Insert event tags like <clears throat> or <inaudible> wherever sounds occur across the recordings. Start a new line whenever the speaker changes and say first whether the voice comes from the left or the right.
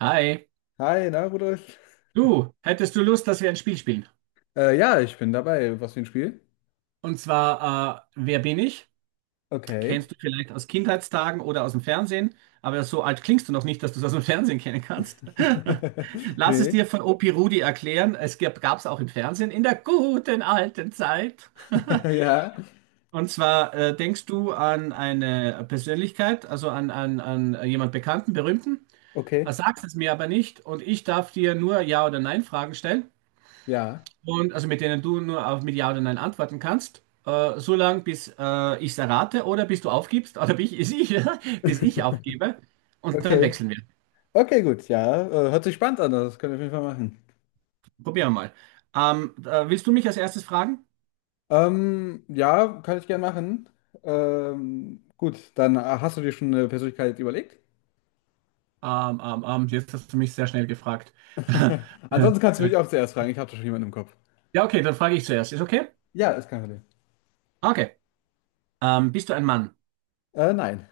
right: Hi,
left: Hi, na Rudolf?
right: du, hättest du Lust, dass wir ein Spiel spielen?
left: Ja, ich bin dabei. Was für ein Spiel?
right: Und zwar, wer bin ich?
left: Okay.
right: Kennst du vielleicht aus Kindheitstagen oder aus dem Fernsehen, aber so alt klingst du noch nicht, dass du es aus dem Fernsehen kennen kannst. <laughs>
left: <laughs>
right: Lass es
left: Nee.
right: dir von Opi Rudi erklären. Es gab es auch im Fernsehen in der guten alten Zeit. <laughs>
left: <laughs> Ja.
right: Und zwar, denkst du an eine Persönlichkeit, also an jemand Bekannten, Berühmten,
left: Okay.
right: sagst es mir aber nicht und ich darf dir nur Ja oder Nein Fragen stellen.
left: Ja.
right: Und also mit denen du nur auf mit Ja oder Nein antworten kannst, so lange, bis ich es errate oder bis du aufgibst, oder <laughs> ich bis ich aufgebe.
left: <laughs>
right: Und dann
left: Okay.
right: wechseln wir.
left: Okay, gut. Ja, hört sich spannend an. Das können wir auf jeden Fall machen.
right: Probieren wir mal. Willst du mich als erstes fragen?
left: Ja, kann ich gern machen. Gut, dann hast du dir schon eine Persönlichkeit überlegt?
right: Jetzt hast du mich sehr schnell gefragt.
left: <laughs> Ansonsten kannst du mich auch
right: <laughs>
left: zuerst fragen. Ich habe da schon jemanden im Kopf.
right: Ja, okay, dann frage ich zuerst. Ist okay?
left: Ja, ist kein Problem.
right: Okay. Bist du ein Mann?
left: Nein.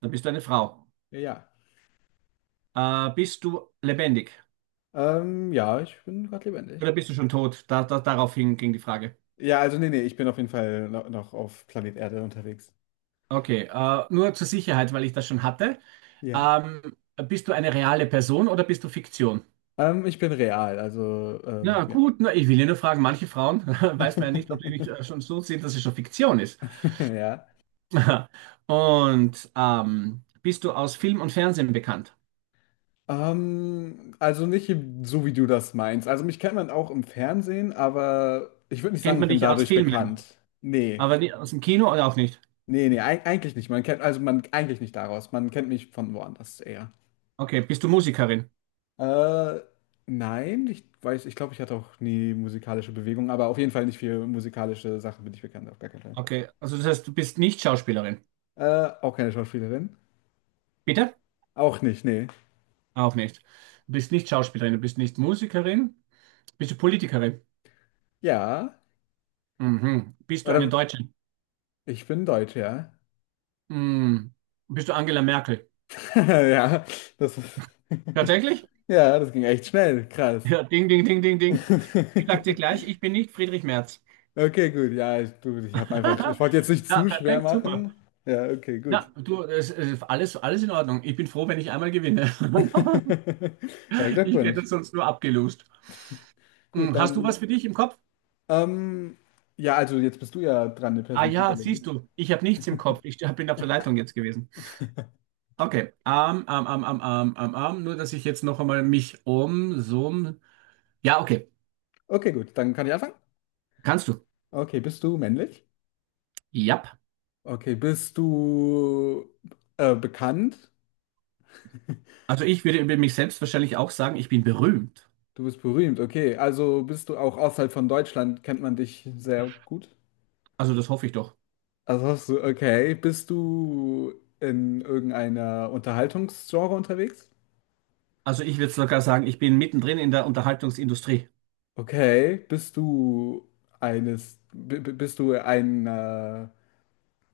right: Dann bist du eine Frau.
left: Ja, ja.
right: Bist du lebendig?
left: Ja, ich bin gerade
right: Oder
left: lebendig.
right: bist du schon tot? Daraufhin ging die Frage.
left: Ja, also nee, nee, ich bin auf jeden Fall noch auf Planet Erde unterwegs.
right: Okay, nur zur Sicherheit, weil ich das schon hatte.
left: Ja.
right: Bist du eine reale Person oder bist du Fiktion?
left: Ich bin real, also
right: Ja,
left: ja.
right: gut, na, ich will ja nur fragen, manche Frauen <laughs> weiß man ja nicht, ob sie nicht
left: <laughs>
right: schon so sind, dass es schon Fiktion ist.
left: Ja.
right: <laughs> Und bist du aus Film und Fernsehen bekannt?
left: Also nicht so, wie du das meinst. Also mich kennt man auch im Fernsehen, aber ich würde nicht sagen,
right: Kennt
left: ich
right: man
left: bin
right: dich aus
left: dadurch
right: Filmen,
left: bekannt. Nee,
right: aber aus dem Kino oder auch nicht?
left: nee, nee, eigentlich nicht. Man kennt, also man eigentlich nicht daraus. Man kennt mich von woanders eher.
right: Okay, bist du Musikerin?
left: Äh, nein, ich glaube, ich hatte auch nie musikalische Bewegung, aber auf jeden Fall nicht für musikalische Sachen bin ich bekannt, auf gar keinen Fall.
right: Okay, also das heißt, du bist nicht Schauspielerin.
left: Auch keine Schauspielerin.
right: Bitte?
left: Auch nicht, nee.
right: Auch nicht. Du bist nicht Schauspielerin, du bist nicht Musikerin. Bist du Politikerin?
left: Ja.
right: Mhm. Bist du eine
left: Oder
right: Deutsche?
left: ich bin Deutsch, ja.
right: Mhm. Bist du Angela Merkel?
left: <laughs> Ja, das ist. <laughs>
right: Tatsächlich?
left: Ja, das ging echt schnell. Krass.
right: Ja, ding, ding, ding, ding,
left: <laughs>
right: ding. Ich sag dir gleich, ich bin nicht Friedrich Merz.
left: Okay, gut. Ich habe einfach. Ich
right: <laughs>
left: wollte jetzt nicht
right: Ja,
left: zu schwer
right: perfekt, super.
left: machen. Ja, okay, gut.
right: Na, du, es alles, alles in Ordnung. Ich bin froh, wenn ich einmal gewinne. <laughs>
left: <laughs> Ja,
right: Ich hätte
left: Glückwunsch.
right: es sonst nur abgelost.
left: Gut,
right: Hm, hast du
left: dann.
right: was für dich im Kopf?
left: Ähm, ja, also jetzt bist du ja dran, eine
right: Ah
left: Person zu
right: ja,
left: überlegen.
right: siehst du, ich habe nichts im Kopf. Bin auf der Leitung jetzt gewesen. Okay, Nur, dass ich jetzt noch einmal mich um, so, ja, okay,
left: Okay, gut. Dann kann ich anfangen.
right: kannst du.
left: Okay, bist du männlich?
right: Ja.
left: Okay, bist du bekannt?
right: Also ich würde über mich selbst wahrscheinlich auch sagen, ich bin berühmt.
left: Du bist berühmt, okay. Also bist du auch außerhalb von Deutschland, kennt man dich sehr gut.
right: Also das hoffe ich doch.
left: Okay, bist du in irgendeiner Unterhaltungsgenre unterwegs?
right: Also ich würde sogar sagen, ich bin mittendrin in der Unterhaltungsindustrie.
left: Okay, bist du eines, b- b-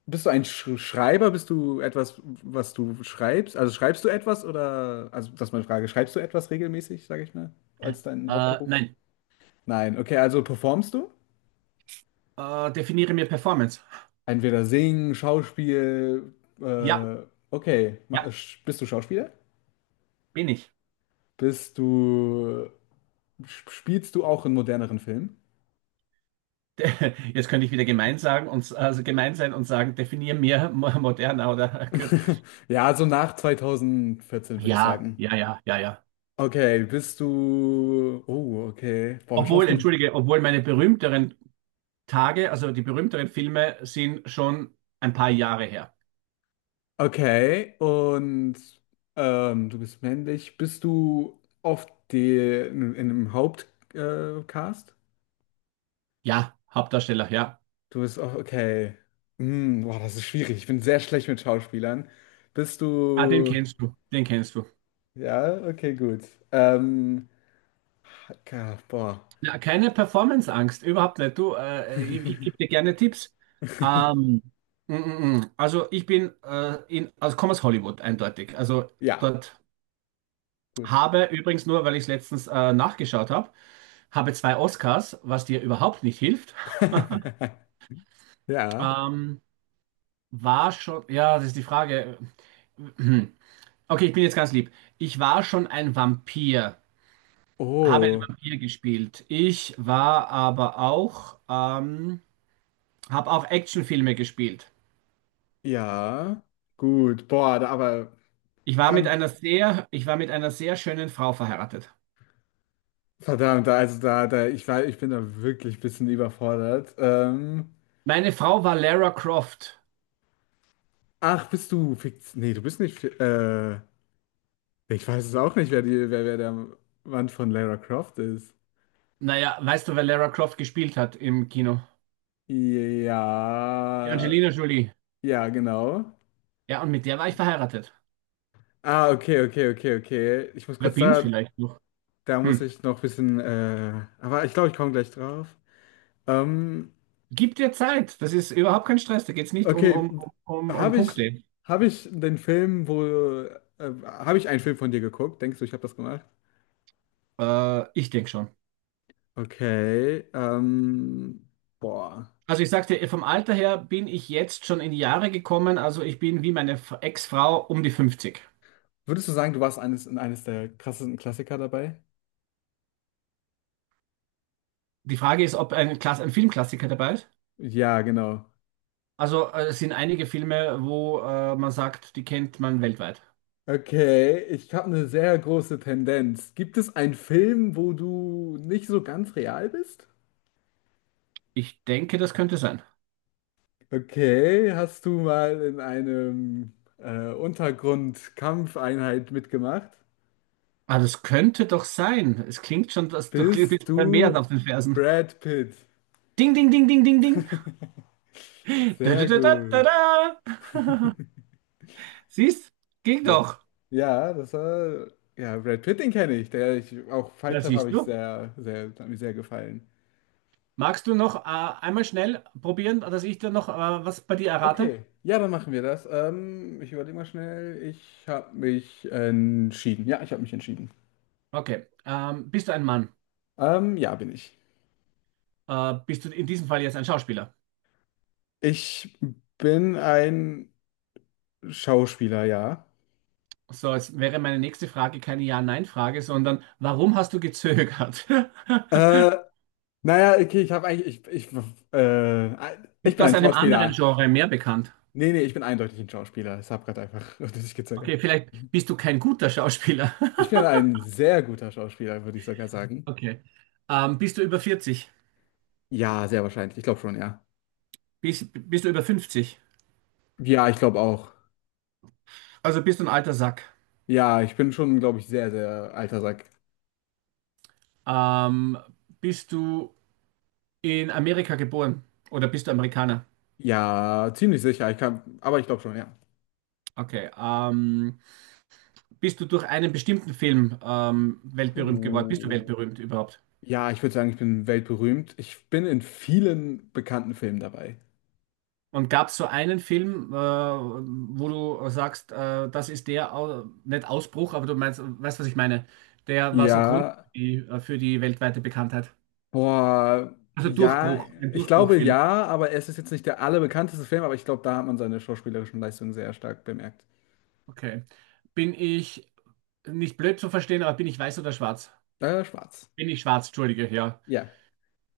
left: bist du ein Sch Schreiber? Bist du etwas, was du schreibst? Also schreibst du etwas oder, also das ist meine Frage, schreibst du etwas regelmäßig, sage ich mal, als deinen Hauptberuf?
right: Nein,
left: Nein, okay, also performst du?
right: definiere mir Performance.
left: Entweder singen, Schauspiel,
right: Ja,
left: äh, okay.
right: ja,
left: Bist du Schauspieler?
right: bin ich.
left: Bist du, spielst du auch in moderneren Filmen?
right: <laughs> Jetzt könnte ich wieder gemein sagen und also gemein sein und sagen, definiere mir moderner oder kürzer.
left: <laughs> Ja, so nach 2014 würde ich
right: Ja,
left: sagen.
right: ja, ja, ja, ja.
left: Okay. Boah,
right: Obwohl,
left: Schauspiel,
right: entschuldige, obwohl meine berühmteren Tage, also die berühmteren Filme sind schon ein paar Jahre her.
left: okay. Und du bist männlich. Bist du oft in einem Hauptcast? Cast?
right: Ja, Hauptdarsteller, ja.
left: Du bist auch okay. Hm, boah, das ist schwierig. Ich bin sehr schlecht mit Schauspielern. Bist
right: Ah,
left: du.
right: den kennst du.
left: Ja, okay, gut. Ähm, ja, boah.
right: Ja, keine Performance-Angst, überhaupt nicht. Du, ich gebe dir
left: <laughs>
right: gerne Tipps. Ähm, mm. Also ich bin also komme aus Hollywood, eindeutig. Also
left: Ja,
right: dort
left: gut.
right: habe übrigens nur, weil ich es letztens nachgeschaut habe, habe zwei Oscars, was dir überhaupt nicht hilft.
left: <laughs> Ja.
right: Ähm, War schon, ja, das ist die Frage. <clears throat> Okay, ich bin jetzt ganz lieb. Ich war schon ein Vampir, habe einen
left: Oh,
right: Vampir gespielt. Ich war aber auch, habe auch Actionfilme gespielt.
left: ja. Gut. Boah, da, aber beim-
right: Ich war mit einer sehr schönen Frau verheiratet.
left: verdammt, da- also da, da, ich war, ich bin da wirklich ein bisschen überfordert.
right: Meine Frau war Lara Croft.
left: Ach, bist du fix? Nee, du bist nicht. Ich weiß es auch nicht, wer der Mann von Lara Croft ist.
right: Naja, weißt du, wer Lara Croft gespielt hat im Kino? Die
left: Ja,
right: Angelina Jolie.
left: ja, genau.
right: Ja, und mit der war ich verheiratet.
left: Ah, okay, okay, okay, okay. Ich muss
right: Oder
left: kurz
right: bin's
left: da,
right: vielleicht noch.
left: da muss
right: Hm.
left: ich noch ein bisschen, aber ich glaube, ich komme gleich drauf. Ähm,
right: Gib dir Zeit. Das ist überhaupt kein Stress. Da geht's nicht
left: okay,
right: um
left: habe ich,
right: Punkte.
left: habe ich den Film, habe ich einen Film von dir geguckt? Denkst du, ich habe das gemacht?
right: Ich denke schon.
left: Okay, boah.
right: Also ich sag dir, vom Alter her bin ich jetzt schon in die Jahre gekommen. Also ich bin wie meine Ex-Frau um die 50.
left: Würdest du sagen, du warst eines der krassesten Klassiker dabei?
right: Die Frage ist, ob ein Filmklassiker dabei ist.
left: Ja, genau.
right: Also es sind einige Filme, wo man sagt, die kennt man weltweit.
left: Okay, ich habe eine sehr große Tendenz. Gibt es einen Film, wo du nicht so ganz real bist?
right: Ich denke, das könnte sein.
left: Okay, hast du mal in einem Untergrundkampfeinheit mitgemacht?
right: Ah, das könnte doch sein. Es klingt schon, dass du bist
left: Bist
right: beim Meer
left: du
right: auf den Fersen.
left: Brad Pitt?
right: Ding, ding, ding, ding, ding, ding. Da, da,
left: Sehr
right: da, da, da,
left: gut.
right: da. <laughs> Siehst? Ging
left: Ja,
right: doch.
left: ja, das war ja Brad Pitt, den kenne ich. Der ich auch Fight
right: Na,
left: Club habe
right: siehst
left: ich
right: du.
left: sehr, sehr, hat mir sehr gefallen.
right: Magst du noch einmal schnell probieren, dass ich dir noch was bei dir errate?
left: Okay, ja, dann machen wir das. Ich überlege mal schnell. Ich habe mich entschieden. Ja, ich habe mich entschieden.
right: Okay. Bist du ein Mann?
left: Ja, bin ich.
right: Bist du in diesem Fall jetzt ein Schauspieler?
left: Ich bin ein Schauspieler, ja.
right: So, jetzt wäre meine nächste Frage keine Ja-Nein-Frage, sondern warum hast du gezögert? <laughs>
left: Äh, naja, okay, ich habe eigentlich, ich, ich
right: Bist du
left: bin
right: aus
left: ein
right: einem anderen
left: Schauspieler.
right: Genre mehr bekannt?
left: Nee, nee, ich bin eindeutig ein Schauspieler. Ich habe gerade einfach <laughs> nicht gezögert.
right: Okay, vielleicht bist du kein guter Schauspieler.
left: Ich
right: <laughs>
left: bin ein sehr guter Schauspieler, würde ich sogar sagen.
right: Okay. Bist du über 40?
left: Ja, sehr wahrscheinlich. Ich glaube schon, ja.
right: Bist du über 50?
left: Ja, ich glaube auch.
right: Also bist du ein alter Sack.
left: Ja, ich bin schon, glaube ich, sehr, sehr alter Sack.
right: Ähm, bist du in Amerika geboren? Oder bist du Amerikaner?
left: Ja, ziemlich sicher. Ich kann, aber ich glaube schon, ja.
right: Okay. Bist du durch einen bestimmten Film weltberühmt geworden? Bist du
left: Uh,
right: weltberühmt überhaupt?
left: ja, ich würde sagen, ich bin weltberühmt. Ich bin in vielen bekannten Filmen dabei.
right: Und gab es so einen Film, wo du sagst, das ist der, nicht Ausbruch, aber du meinst, weißt, was ich meine? Der war so Grund
left: Ja,
right: für die weltweite Bekanntheit.
left: boah,
right: Also
left: ja,
right: Durchbruch, ein
left: ich glaube
right: Durchbruchfilm.
left: ja, aber es ist jetzt nicht der allerbekannteste Film, aber ich glaube, da hat man seine schauspielerischen Leistungen sehr stark bemerkt.
right: Okay. Bin ich nicht blöd zu verstehen, aber bin ich weiß oder schwarz?
left: Schwarz.
right: Bin ich schwarz, entschuldige, ja.
left: Ja.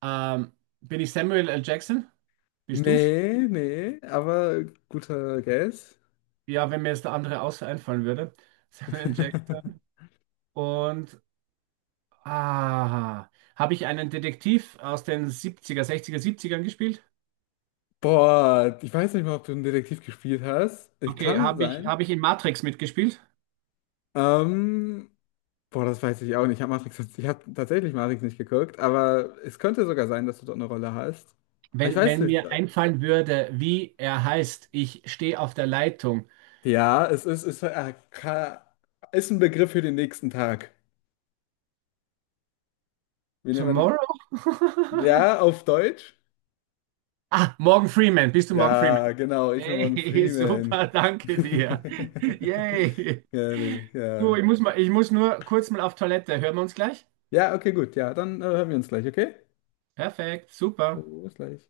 right: Ähm, bin ich Samuel L. Jackson? Bist du's?
left: Nee, nee, aber guter Guess.
right: Ja, wenn mir jetzt der andere außer einfallen würde. <laughs> Samuel L.
left: <laughs>
right: Jackson. Und ah, habe ich einen Detektiv aus den siebziger, sechziger, 60 gespielt?
left: Boah, ich weiß nicht mal, ob du einen Detektiv gespielt hast. Ich
right: Okay,
left: kann sein.
right: habe ich in Matrix mitgespielt?
left: Ähm, Boah, das weiß ich auch nicht. Ich habe tatsächlich Matrix nicht geguckt, aber es könnte sogar sein, dass du dort eine Rolle hast. Aber ich
right: Wenn,
left: weiß nicht.
right: mir einfallen würde, wie er heißt, ich stehe auf der Leitung.
left: Ja, es ist, ist, ka- ist ein Begriff für den nächsten Tag. Wie nennt man
right: Tomorrow?
left: den?
right: <laughs>
left: Ja, auf Deutsch?
right: Ah, Morgan Freeman, bist du Morgan
left: Ja,
right: Freeman?
left: genau, ich bin Morgan
right: Hey, <laughs>
left: Freeman.
right: super, danke dir.
left: <laughs>
right: Yay.
left: Ja, nee,
right: Du,
left: ja.
right: ich muss nur kurz mal auf Toilette. Hören wir uns gleich?
left: Ja, okay, gut. Ja, dann hören wir uns gleich, okay?
right: Perfekt, super.
left: Oh, bis gleich.